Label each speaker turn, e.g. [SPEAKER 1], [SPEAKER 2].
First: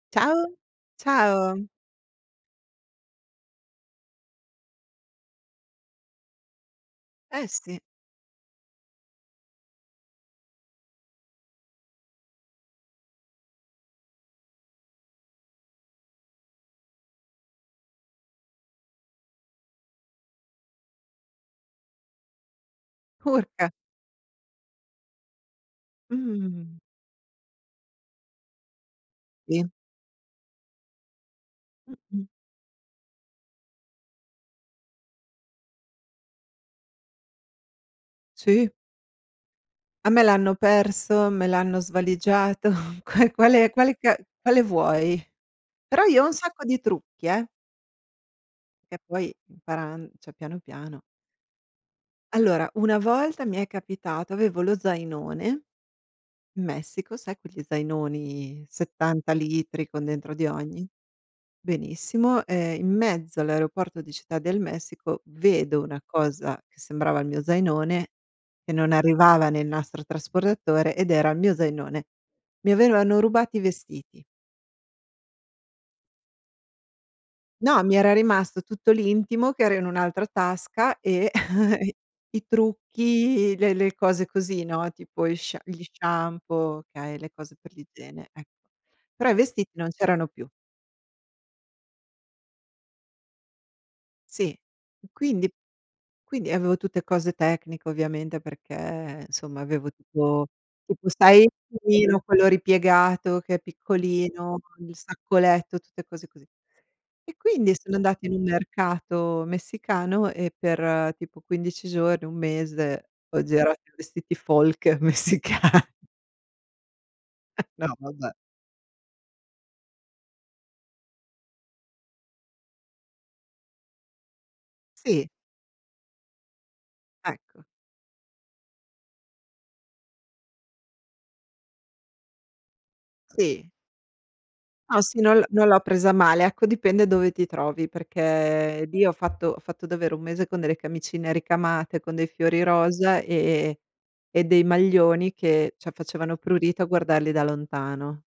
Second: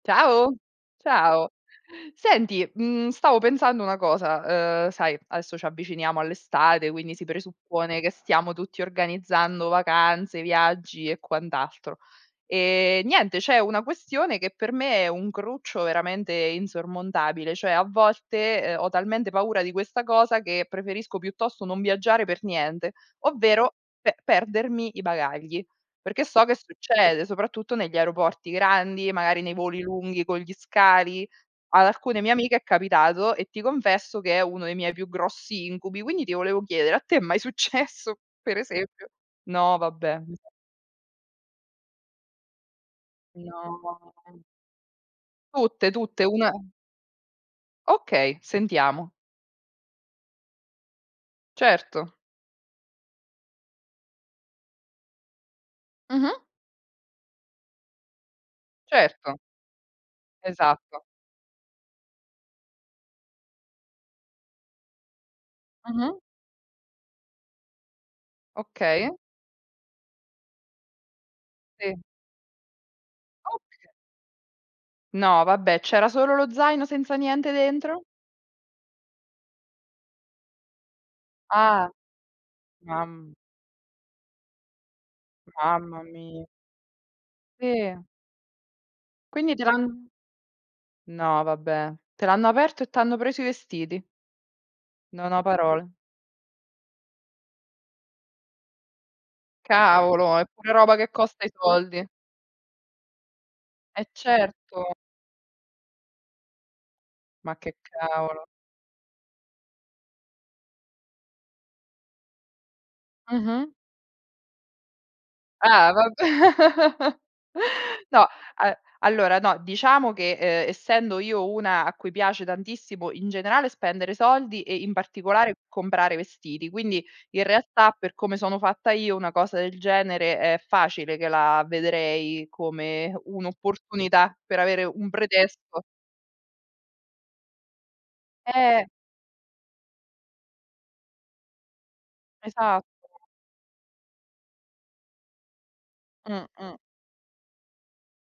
[SPEAKER 1] Ciao,
[SPEAKER 2] Ciao, ciao.
[SPEAKER 1] ciao.
[SPEAKER 2] Senti, mhmm, stavo pensando una cosa. Uhm, sai, adesso ci avviciniamo all'estate, quindi si
[SPEAKER 1] Eh, sì.
[SPEAKER 2] presuppone che stiamo tutti organizzando vacanze, viaggi e quant'alto. Ehm, niente, c'è una questione che per me è un cruccio veramente insormontabile, cioè a volte, uhm, ho talmente paura di questa cosa che preferisco piuttosto non viaggiare per niente,
[SPEAKER 1] Urca!
[SPEAKER 2] ovvero pe perdermi i bagagli.
[SPEAKER 1] Mh.
[SPEAKER 2] Perché o
[SPEAKER 1] Mh.
[SPEAKER 2] che
[SPEAKER 1] Mh.
[SPEAKER 2] succede, soprattutto negli aeroporti grandi, magari nei
[SPEAKER 1] Sì.
[SPEAKER 2] voli lunghi con gli scali. Ad alcune
[SPEAKER 1] Mh-mh.
[SPEAKER 2] mie amiche è capitato e ti confesso che è uno dei miei più grossi incubi, quindi ti volevo chiedere: a te è mai successo, per
[SPEAKER 1] Sì.
[SPEAKER 2] esempio? No,
[SPEAKER 1] A me
[SPEAKER 2] vabbè.
[SPEAKER 1] l'hanno perso, me l'hanno svaligiato. Qua quale
[SPEAKER 2] No.
[SPEAKER 1] ca quale vuoi?
[SPEAKER 2] Tutte,
[SPEAKER 1] Però, io
[SPEAKER 2] tutte.
[SPEAKER 1] ho un
[SPEAKER 2] Una
[SPEAKER 1] sacco di trucchi, eh.
[SPEAKER 2] Okay,
[SPEAKER 1] Che
[SPEAKER 2] sentiamo.
[SPEAKER 1] poi, imparan cioè, piano, piano.
[SPEAKER 2] Certo.
[SPEAKER 1] Allora, una volta mi è capitato, avevo lo zainone
[SPEAKER 2] Mh-mh.
[SPEAKER 1] in Messico, sai quegli zainoni, 70
[SPEAKER 2] Certo.
[SPEAKER 1] litri con dentro di ogni?
[SPEAKER 2] Esatto.
[SPEAKER 1] Benissimo, ehm, in mezzo all'aeroporto di Città del Messico vedo una
[SPEAKER 2] Mh-mh.
[SPEAKER 1] cosa sembrava il mio zainone, che non
[SPEAKER 2] Okay.
[SPEAKER 1] arrivava nel nastro trasportatore, ed era il mio
[SPEAKER 2] Sì.
[SPEAKER 1] zainone. Mi avevano rubato i
[SPEAKER 2] Oka
[SPEAKER 1] vestiti.
[SPEAKER 2] No vabbè, c'era solo lo zaino senza niente
[SPEAKER 1] No, mi
[SPEAKER 2] dentro?
[SPEAKER 1] era rimasto tutto l'intimo che era in un'altra tasca e
[SPEAKER 2] Ah.
[SPEAKER 1] i i
[SPEAKER 2] Mamm
[SPEAKER 1] trucchi, le le cose così, no, tipo gli sh gli
[SPEAKER 2] Mamma mia!
[SPEAKER 1] shampoo, okay, le cose per
[SPEAKER 2] Sì.
[SPEAKER 1] l'igiene, ecc Però i
[SPEAKER 2] Quindi te
[SPEAKER 1] vestiti non
[SPEAKER 2] l'hanno
[SPEAKER 1] c'erano più.
[SPEAKER 2] no vabbè. Te l'hanno aperto e t'hanno preso i vestiti.
[SPEAKER 1] Sì,
[SPEAKER 2] Non ho
[SPEAKER 1] quindi
[SPEAKER 2] parole.
[SPEAKER 1] quindi, avevo tutte cose tecniche ovviamente perché, insomma, avevo
[SPEAKER 2] Cavolo! È
[SPEAKER 1] tipo
[SPEAKER 2] pure roba
[SPEAKER 1] tipo
[SPEAKER 2] che
[SPEAKER 1] sai,
[SPEAKER 2] costa
[SPEAKER 1] il
[SPEAKER 2] i soldi.
[SPEAKER 1] piumino, quello ripiegato, che è
[SPEAKER 2] Eh,
[SPEAKER 1] piccolino, con
[SPEAKER 2] certo.
[SPEAKER 1] il sacco letto, tutte cose così. E
[SPEAKER 2] Ma
[SPEAKER 1] quindi
[SPEAKER 2] che
[SPEAKER 1] sono andata in un
[SPEAKER 2] cavolo!
[SPEAKER 1] mercato messicano, e per tipo 15 giorni, 1 mese, ho
[SPEAKER 2] Mh-mh.
[SPEAKER 1] girato in vestiti folk messica
[SPEAKER 2] Ah, vabbè.
[SPEAKER 1] No,
[SPEAKER 2] No,
[SPEAKER 1] vabbè.
[SPEAKER 2] a allora no, diciamo che, uhm, essendo io una a cui piace tantissimo in generale spendere soldi e in
[SPEAKER 1] Sì.
[SPEAKER 2] particolare comprare vestiti. Quindi, in
[SPEAKER 1] Ecco.
[SPEAKER 2] realtà, per come sono fatta io, una cosa del genere è facile che la vedrei come
[SPEAKER 1] Sì.
[SPEAKER 2] un'opportunità per avere
[SPEAKER 1] No,
[SPEAKER 2] un
[SPEAKER 1] sì, non non l'ho
[SPEAKER 2] pretesto.
[SPEAKER 1] presa male. Ecco, dipende dove ti trovi,
[SPEAKER 2] Eh!
[SPEAKER 1] perché lì ho fatto ho fatto davvero 1 mese con delle camicine ricamate, con dei fiori
[SPEAKER 2] Esatto.
[SPEAKER 1] rosa, e e dei maglioni che, cioè, facevano
[SPEAKER 2] Mh. Mh.
[SPEAKER 1] prurito a guardarli da lontano.